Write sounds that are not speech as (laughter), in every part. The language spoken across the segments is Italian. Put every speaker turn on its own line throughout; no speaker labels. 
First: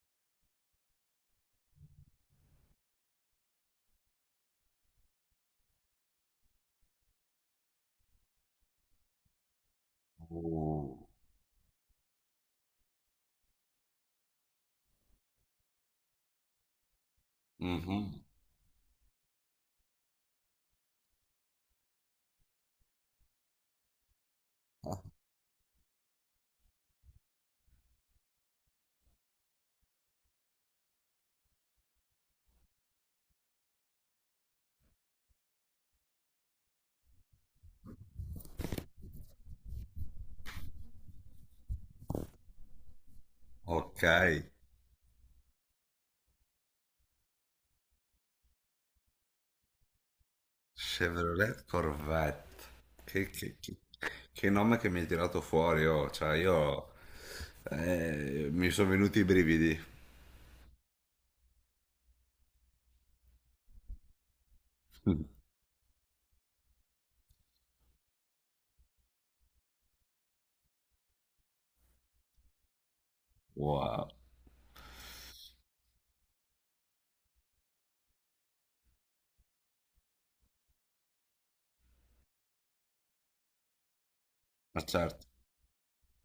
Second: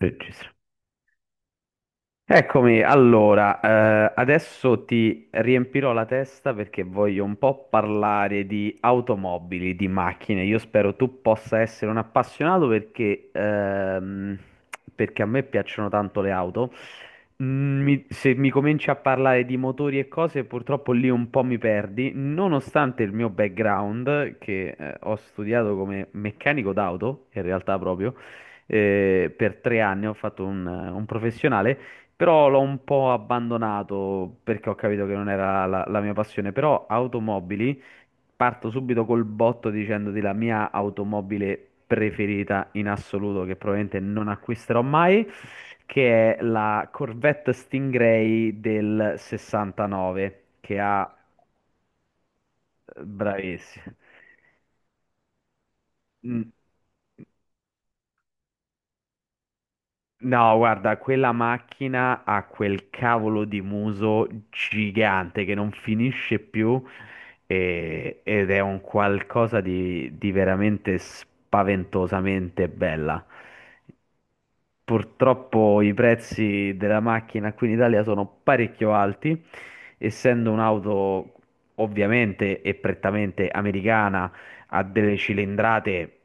Register. Eccomi, allora, adesso ti riempirò la testa perché voglio un po' parlare di automobili, di macchine. Io spero
Uh,
tu possa essere un appassionato perché a me piacciono tanto le auto. Mm, mi-
mhm.
se mi cominci a parlare di motori e cose, purtroppo lì un po' mi perdi, nonostante il mio background, che, ho studiato come meccanico d'auto, in realtà proprio, per tre anni ho fatto un professionale. Però l'ho un po' abbandonato perché ho capito che non era la mia passione. Però automobili, parto subito col botto dicendoti la mia automobile preferita in assoluto, che probabilmente
Ok,
non acquisterò mai, che è la Corvette Stingray del 69, che ha...
Chevrolet Corvette. Che, che- che-
Bravissimo.
che nome che mi hai tirato fuori, oh. Cioè,
Mm.
io mi sono venuti i brividi.
No, guarda, quella macchina ha quel cavolo di muso gigante che
(laughs)
non finisce più ed è un qualcosa di veramente spaventosamente bella.
Wow,
Purtroppo i prezzi della macchina qui in Italia sono parecchio alti, essendo un'auto ovviamente e prettamente americana, ha
ma
delle
certo,
cilindrate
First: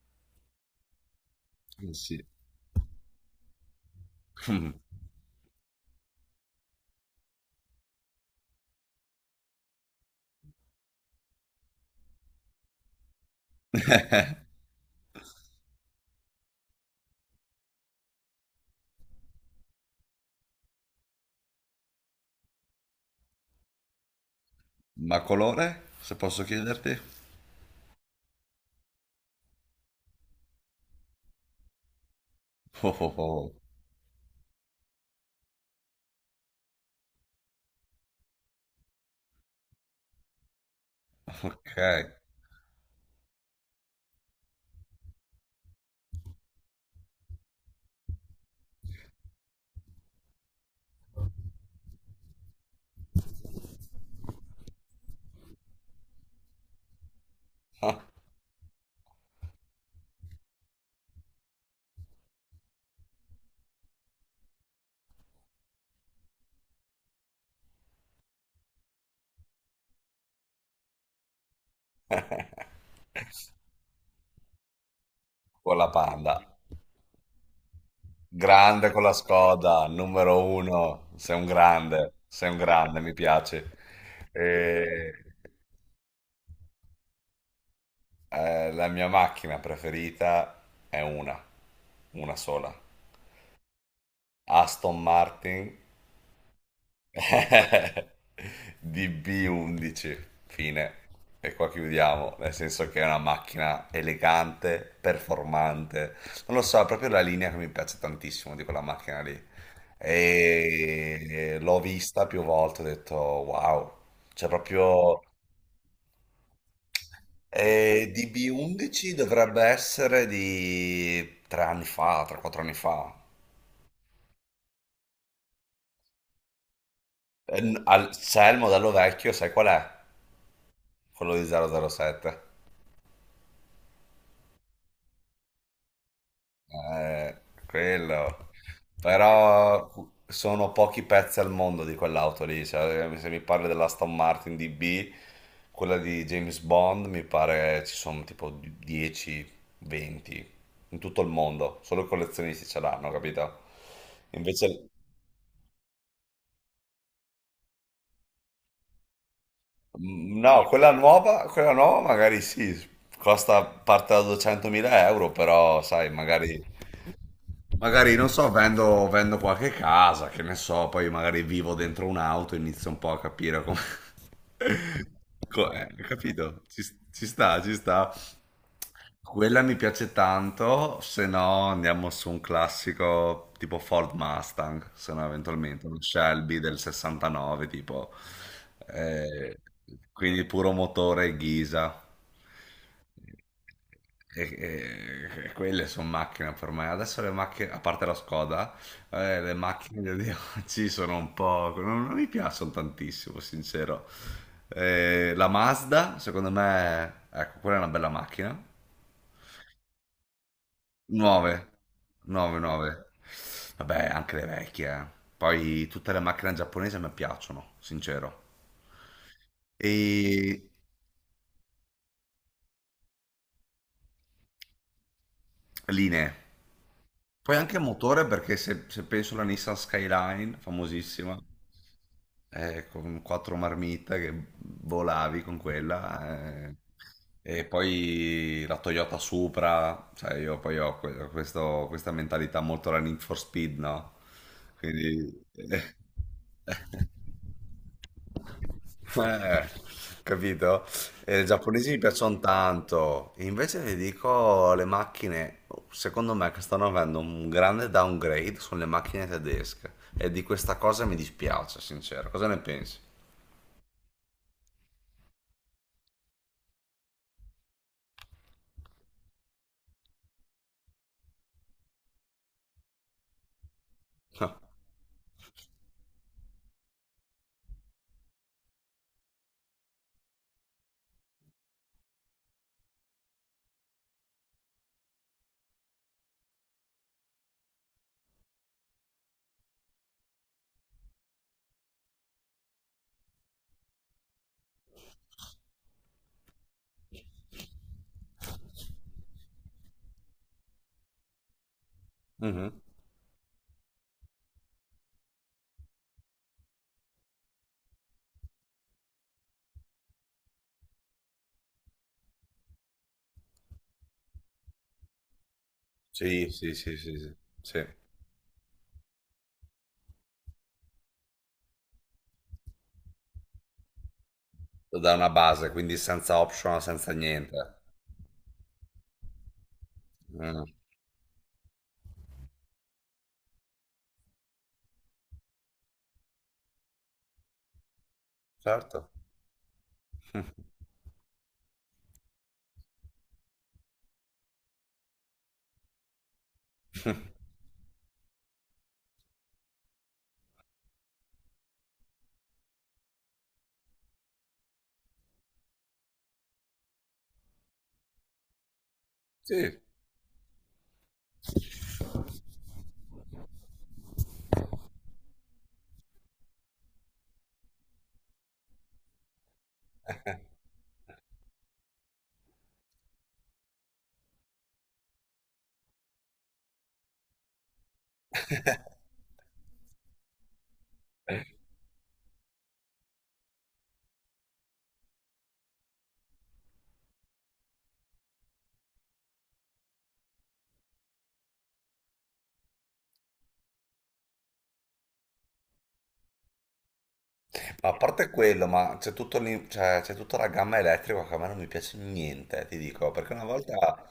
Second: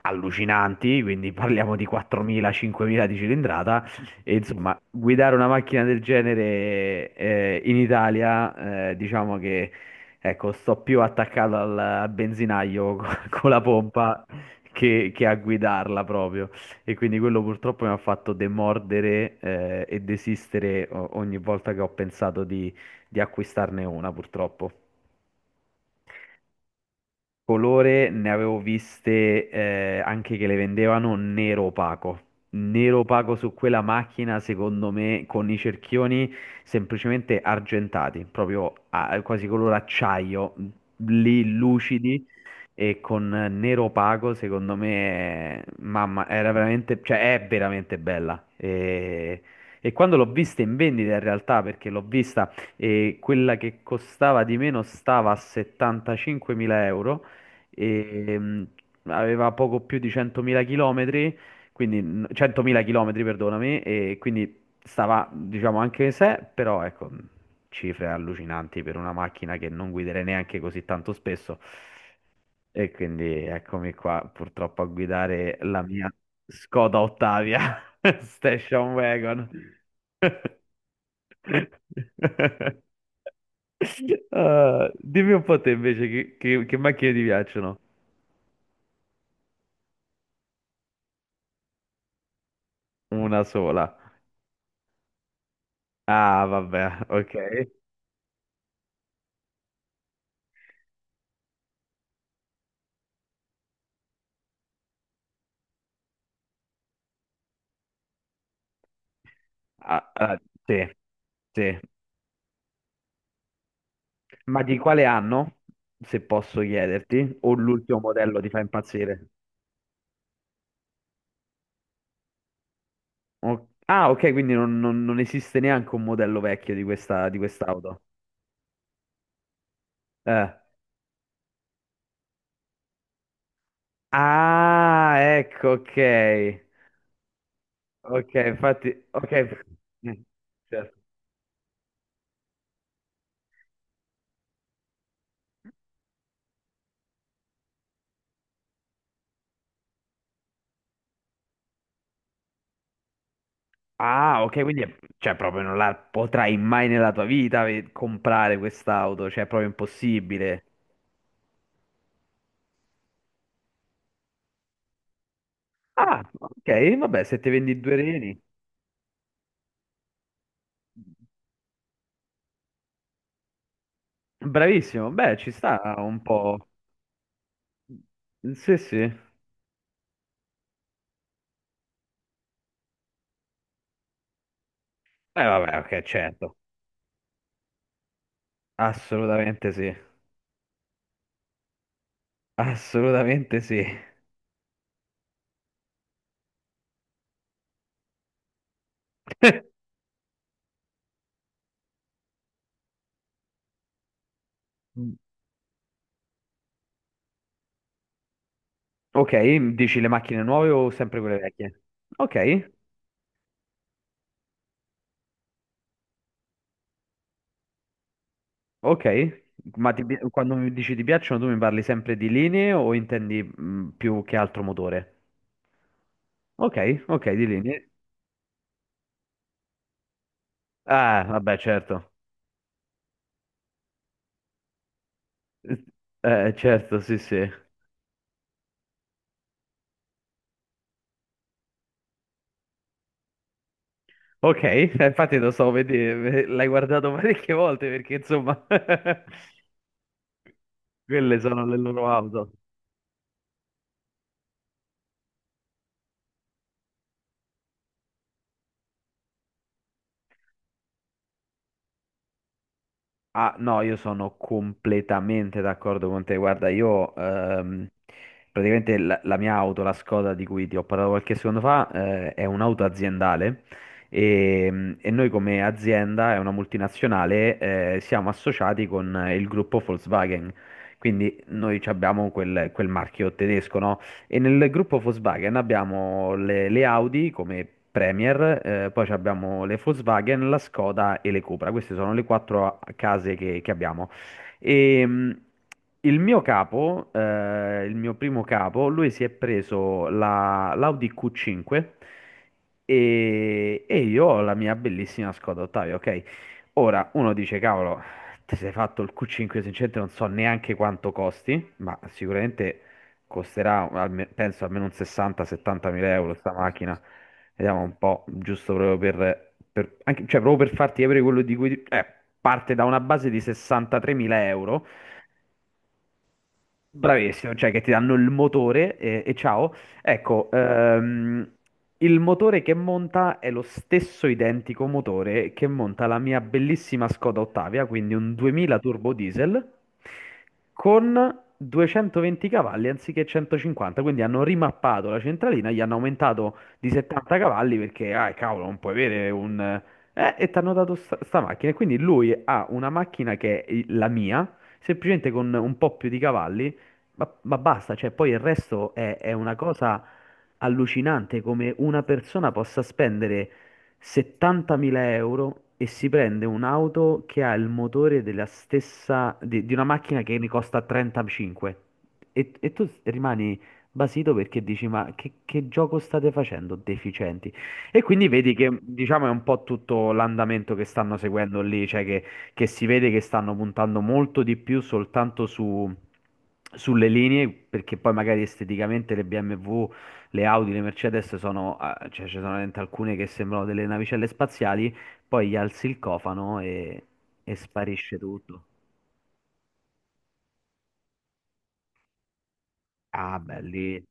allucinanti, quindi parliamo di
eh sì.
4.000-5.000 di cilindrata. E insomma, guidare una macchina del genere in Italia, diciamo che ecco, sto più attaccato al benzinaio (laughs) con la pompa
(laughs)
che a guidarla proprio. E quindi quello purtroppo mi ha fatto demordere e desistere ogni volta che ho pensato di acquistarne una, purtroppo.
Ma colore, se posso chiederti?
Colore ne avevo viste anche che le vendevano nero opaco.
Oh,
Nero
oh,
opaco su
oh,
quella macchina, secondo me, con i cerchioni semplicemente argentati, proprio quasi color acciaio, lì
ok.
lucidi e con Nero Opaco, secondo me, mamma, era veramente, cioè è veramente bella. E quando l'ho vista in vendita in realtà, perché l'ho vista e quella che costava di meno stava a 75.000 euro
(laughs)
e aveva poco più di 100.000 chilometri, quindi 100.000 chilometri, perdonami, e quindi stava, diciamo, anche se, però ecco, cifre allucinanti per una macchina che non guiderei neanche così tanto spesso. E quindi eccomi qua, purtroppo a guidare
Con
la
la
mia
Panda.
Skoda Ottavia (laughs)
Grande
Station
con la
Wagon.
Skoda, numero uno. Sei
(laughs)
un grande, mi piace.
Ah,
E-
dimmi un po' te invece che macchine ti piacciono?
La mia macchina preferita è una sola.
Una sola.
Aston Martin
Ah, vabbè, ok.
(laughs) DB11, fine. E qua chiudiamo, nel senso che è una macchina elegante, performante. Non lo so, è proprio la linea che mi piace tantissimo di quella macchina lì.
Ah, ah, sì,
E
sì.
l'ho vista più volte, ho detto wow, cioè
Ma di quale
proprio.
anno, se posso chiederti, o l'ultimo
E
modello ti fa
DB11
impazzire?
dovrebbe essere di 3 anni fa, 3-4 anni fa.
Ah, ok, quindi non esiste neanche un modello vecchio di questa, di quest'auto.
C'è il modello vecchio, sai qual è?
Eh.
Quello di 007.
Ah, ecco, ok.
Eh,
Ok,
quello.
infatti, ok.
Però
Mm,
sono
certo.
pochi pezzi al mondo di quell'auto lì. Cioè, se mi parli dell'Aston Martin DB, quella di James Bond, mi pare ci sono tipo 10, 20 in tutto il mondo. Solo i collezionisti ce l'hanno, capito?
Ah, ok, quindi
Invece.
cioè, proprio non la potrai mai nella tua vita comprare quest'auto, cioè è proprio
Mm,
impossibile.
no, quella nuova magari sì, costa parte da 200.000 euro, però sai,
Ah,
magari,
ok, vabbè, se ti vendi due
magari non
reni.
so, vendo qualche casa, che ne so, poi magari vivo dentro un'auto, inizio un po' a capire come.
Bravissimo, beh,
(laughs)
ci sta un po'.
Capito? Ci sta, ci sta.
Sì, sì.
Quella mi piace tanto, se no andiamo su un classico tipo Ford Mustang, se no
Vabbè,
eventualmente un
ok, certo.
Shelby del 69 tipo. Eh,
Assolutamente sì.
quindi puro motore Ghisa.
Assolutamente sì.
E quelle sono macchine per me. Adesso le macchine, a parte la Skoda, le
(laughs)
macchine di oggi sono un po', non mi piacciono tantissimo, sincero. La Mazda, secondo me, ecco, quella è una bella macchina.
Ok, dici le macchine nuove o sempre quelle
Nuove,
vecchie?
9,
Ok.
9. Vabbè, anche le vecchie. Poi tutte le macchine giapponesi mi piacciono, sincero.
Ok, ma quando
E
mi dici ti piacciono, tu mi parli sempre di linee o intendi più che altro motore?
linee.
Ok, ok, di
Poi anche
linee.
motore perché se penso alla Nissan Skyline,
Ah,
famosissima,
vabbè, certo.
con quattro marmite che volavi con
(laughs)
quella,
Certo, sì, sì.
e poi la Toyota Supra, cioè io poi ho questa mentalità molto la Need for Speed, no?
Ok, (laughs) infatti
Quindi.
lo so, vedi, l'hai guardato (laughs)
(laughs)
parecchie volte perché insomma, (laughs)
eh, Capito?
quelle
E i
sono le
giapponesi mi
loro
piacciono
auto.
tanto, invece vi dico le macchine, secondo me che stanno avendo un grande downgrade sono le macchine tedesche e di questa cosa mi dispiace, sincero. Cosa ne pensi?
Ah, no, io sono completamente d'accordo con te. Guarda, io praticamente la mia auto, la Skoda di cui ti ho parlato qualche secondo fa, è un'auto aziendale
(laughs)
e noi come azienda, è una multinazionale, siamo associati con il gruppo Volkswagen. Quindi noi ci abbiamo quel marchio tedesco, no? E nel gruppo Volkswagen abbiamo le Audi come Premier, poi ci abbiamo le Volkswagen, la Skoda e le Cupra. Queste sono le quattro case che abbiamo. E, il mio capo, il mio primo capo, lui si è preso l'Audi Q5
Mhm.
e io ho la mia bellissima Skoda Ottavia, ok? Ora, uno dice, cavolo, ti sei fatto il Q5, sinceramente non so neanche quanto costi, ma sicuramente costerà penso almeno un 60-70 mila euro
Sì,
sta
sì, sì,
macchina.
sì, sì,
Vediamo
sì.
un po', giusto proprio cioè proprio per farti capire quello di cui... parte da una base di 63.000 euro.
Da una base, quindi senza optional, senza
Bravissimo, cioè
niente.
che ti danno il motore e ciao. Ecco,
Mm,
il motore che monta è lo stesso identico motore che monta la mia bellissima Skoda Ottavia, quindi un 2000
certo.
turbo diesel
(laughs)
con 220 cavalli anziché 150, quindi hanno rimappato la centralina, gli hanno aumentato di 70 cavalli perché, ah, cavolo, non puoi avere un... e ti hanno dato sta macchina. E quindi lui ha una macchina che è la mia semplicemente con un po' più di cavalli ma basta, cioè, poi il resto è una
Sì,
cosa allucinante come una persona possa spendere 70.000 euro e si prende un'auto che ha il motore della stessa, di una macchina che ne costa 35. E tu rimani basito perché dici, ma che gioco state facendo, deficienti? E quindi vedi che, diciamo, è un po' tutto l'andamento che stanno seguendo lì, cioè che si vede che stanno puntando molto di più soltanto sulle linee, perché poi magari esteticamente le BMW, le Audi, le Mercedes sono, cioè ci sono veramente alcune che sembrano delle navicelle spaziali, poi gli alzi il cofano e
ma a
sparisce
parte
tutto.
quello, ma c'è cioè, c'è tutta la gamma elettrica che a me non mi piace niente, ti dico, perché
Ah,
una
belli.
volta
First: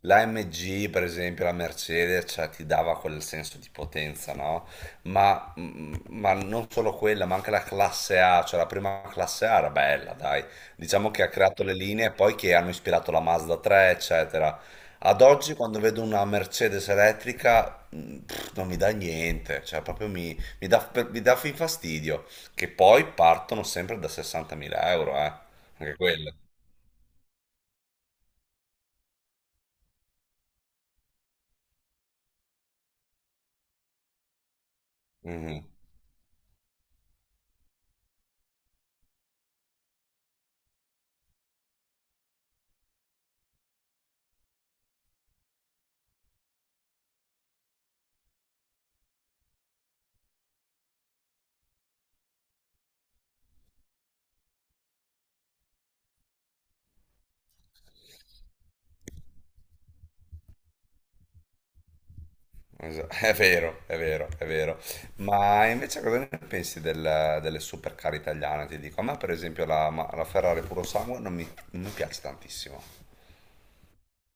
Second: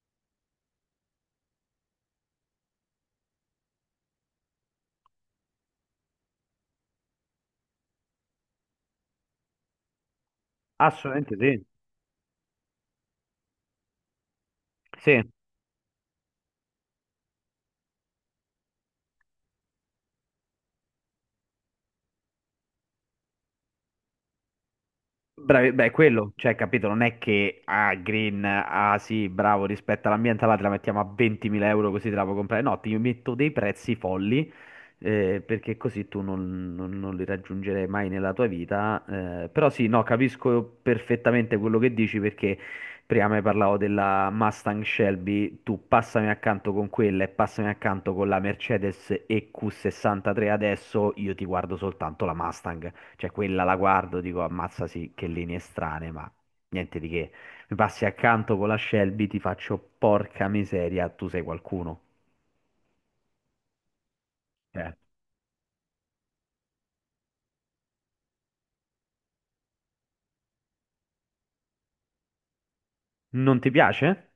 la MG, per esempio, la Mercedes, cioè, ti dava quel senso di potenza, no? Ma non solo quella, ma anche la classe A, cioè la prima classe A era bella, dai. Diciamo che ha
Assolutamente
creato
sì.
le linee poi che hanno ispirato la Mazda 3, eccetera. Ad
Sì.
oggi, quando vedo una Mercedes elettrica, non mi dà niente, cioè proprio mi dà fin fastidio, che poi partono sempre da 60.000 euro, eh?
Bravi, beh,
Anche
quello,
quelle.
cioè, capito, non è che ah, green, ah sì, bravo, rispetto all'ambiente, là te la mettiamo a 20.000 euro così te la puoi comprare. No, ti metto dei prezzi folli, perché così tu non li raggiungerai mai nella tua vita. Eh, però sì, no, capisco perfettamente quello che dici perché prima mi parlavo della Mustang Shelby, tu passami accanto con quella e passami accanto con la Mercedes EQ63 adesso, io ti guardo soltanto la Mustang. Cioè, quella la guardo, dico, ammazza sì, che linee strane, ma niente di che. Mi passi accanto con la Shelby, ti faccio porca miseria, tu sei qualcuno.
È vero, è vero, è vero.
Cioè,
Ma invece cosa ne pensi delle supercar italiane? Ti dico, a me per esempio la Ferrari puro sangue non mi piace tantissimo.
non ti piace?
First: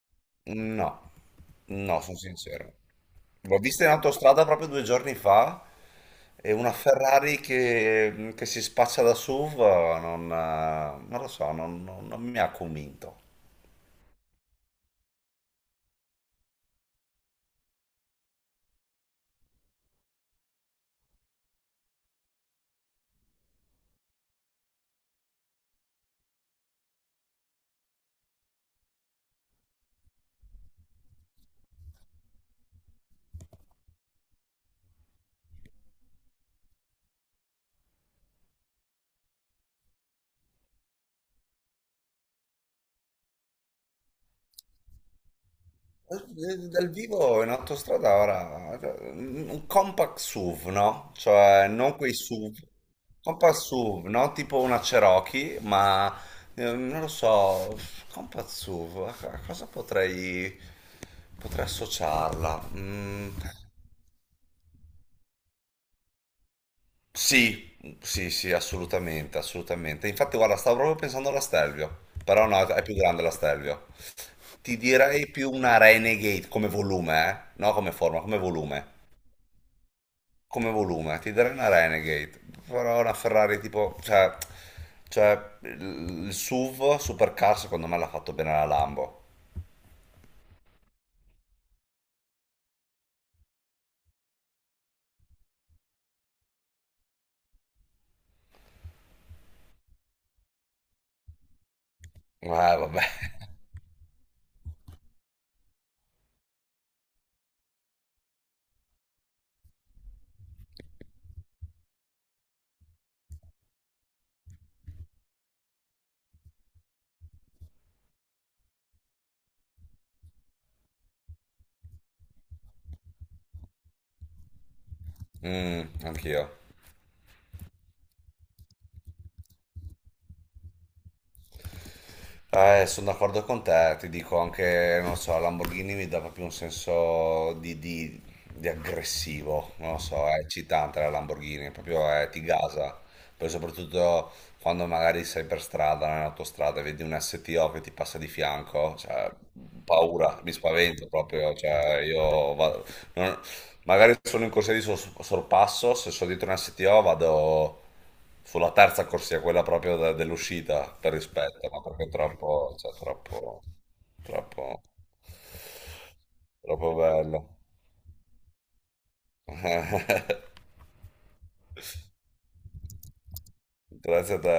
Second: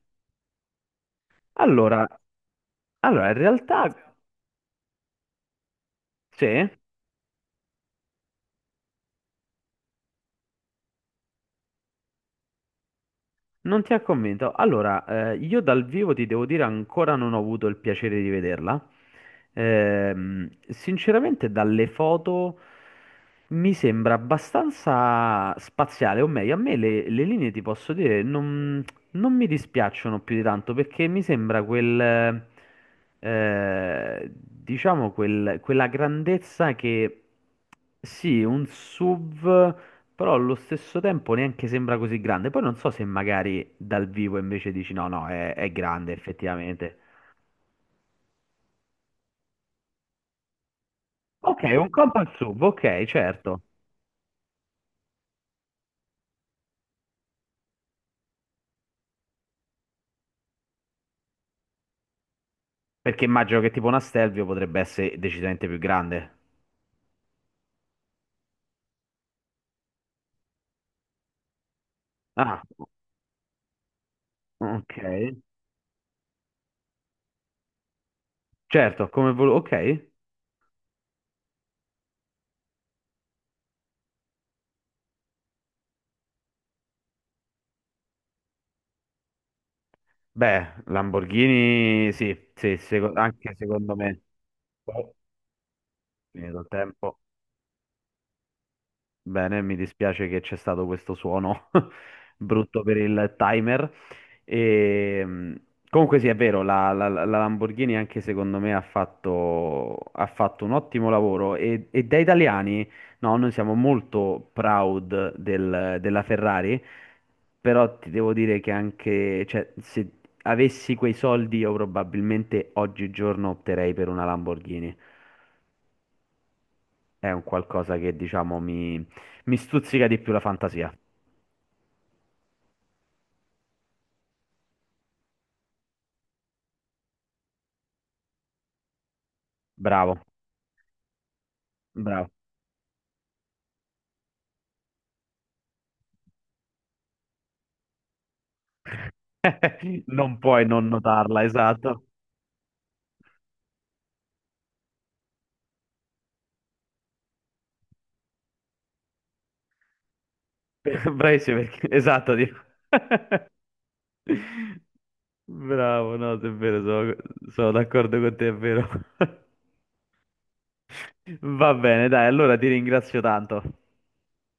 No, no,
Allora,
sono sincero.
allora, in
L'ho vista
realtà,
in autostrada proprio 2 giorni fa
sì,
e una Ferrari che si spaccia da SUV, non lo so, non mi ha convinto.
non ti ha convinto. Allora, io dal vivo ti devo dire ancora non ho avuto il piacere di vederla. Sinceramente, dalle foto mi sembra abbastanza spaziale, o meglio, a me le linee ti posso dire, non, non mi dispiacciono più di tanto perché mi sembra diciamo, quella grandezza che sì, un SUV, però allo stesso tempo neanche sembra così grande. Poi non so se magari dal vivo invece dici no, no, è grande
Dal
effettivamente.
vivo in autostrada ora un compact SUV, no?
Ok,
Cioè
un
non quei
compact
SUV,
SUV, ok,
compact
certo.
SUV, no? Tipo una Cherokee, ma non lo so, compact SUV, a cosa potrei associarla?
Perché
Mm,
immagino che tipo una Stelvio potrebbe essere decisamente più grande.
sì, sì, sì, assolutamente, assolutamente. Infatti guarda, stavo proprio pensando alla Stelvio, però
Ah,
no, è più grande la Stelvio. Ti
ok.
direi più una Renegade come volume, eh? No, come forma, come volume.
Certo, come volevo, ok.
Come volume, ti darei una Renegade, però una Ferrari tipo, cioè il SUV Supercar secondo me l'ha fatto bene la Lambo.
Beh, Lamborghini sì, sì, anche secondo me. Poi, finito il tempo. Bene, mi dispiace che c'è stato questo suono (laughs) brutto per
Vabbè.
il timer. E, comunque sì, è vero, la Lamborghini anche secondo me ha fatto un ottimo lavoro e da italiani, no, noi siamo molto proud della Ferrari, però ti devo dire che anche, cioè, se avessi quei soldi io probabilmente oggigiorno opterei per una Lamborghini.
Mm, anch'io.
È un qualcosa che diciamo mi stuzzica di più la fantasia.
Sono d'accordo con te, ti dico anche, non so, la Lamborghini mi dà proprio un senso di, di aggressivo, non lo
Bravo,
so, è eccitante la Lamborghini, proprio
bravo.
ti gasa, poi soprattutto quando magari sei per strada, nell'autostrada, e vedi un STO che ti passa di fianco, cioè,
Non
paura, mi
puoi non
spavento
notarla,
proprio, cioè,
esatto.
io va- non- magari sono in corsia di sorpasso, se sono dietro una STO vado sulla terza corsia, quella proprio dell'uscita,
(laughs)
per
Bravissimo,
rispetto, ma perché è
esatto. Dico.
troppo, cioè, troppo, troppo,
(laughs) Bravo, no, è vero,
troppo
sono,
bello.
sono d'accordo con te, è vero. (laughs)
(laughs)
Va bene, dai, allora ti ringrazio tanto.
Grazie a te.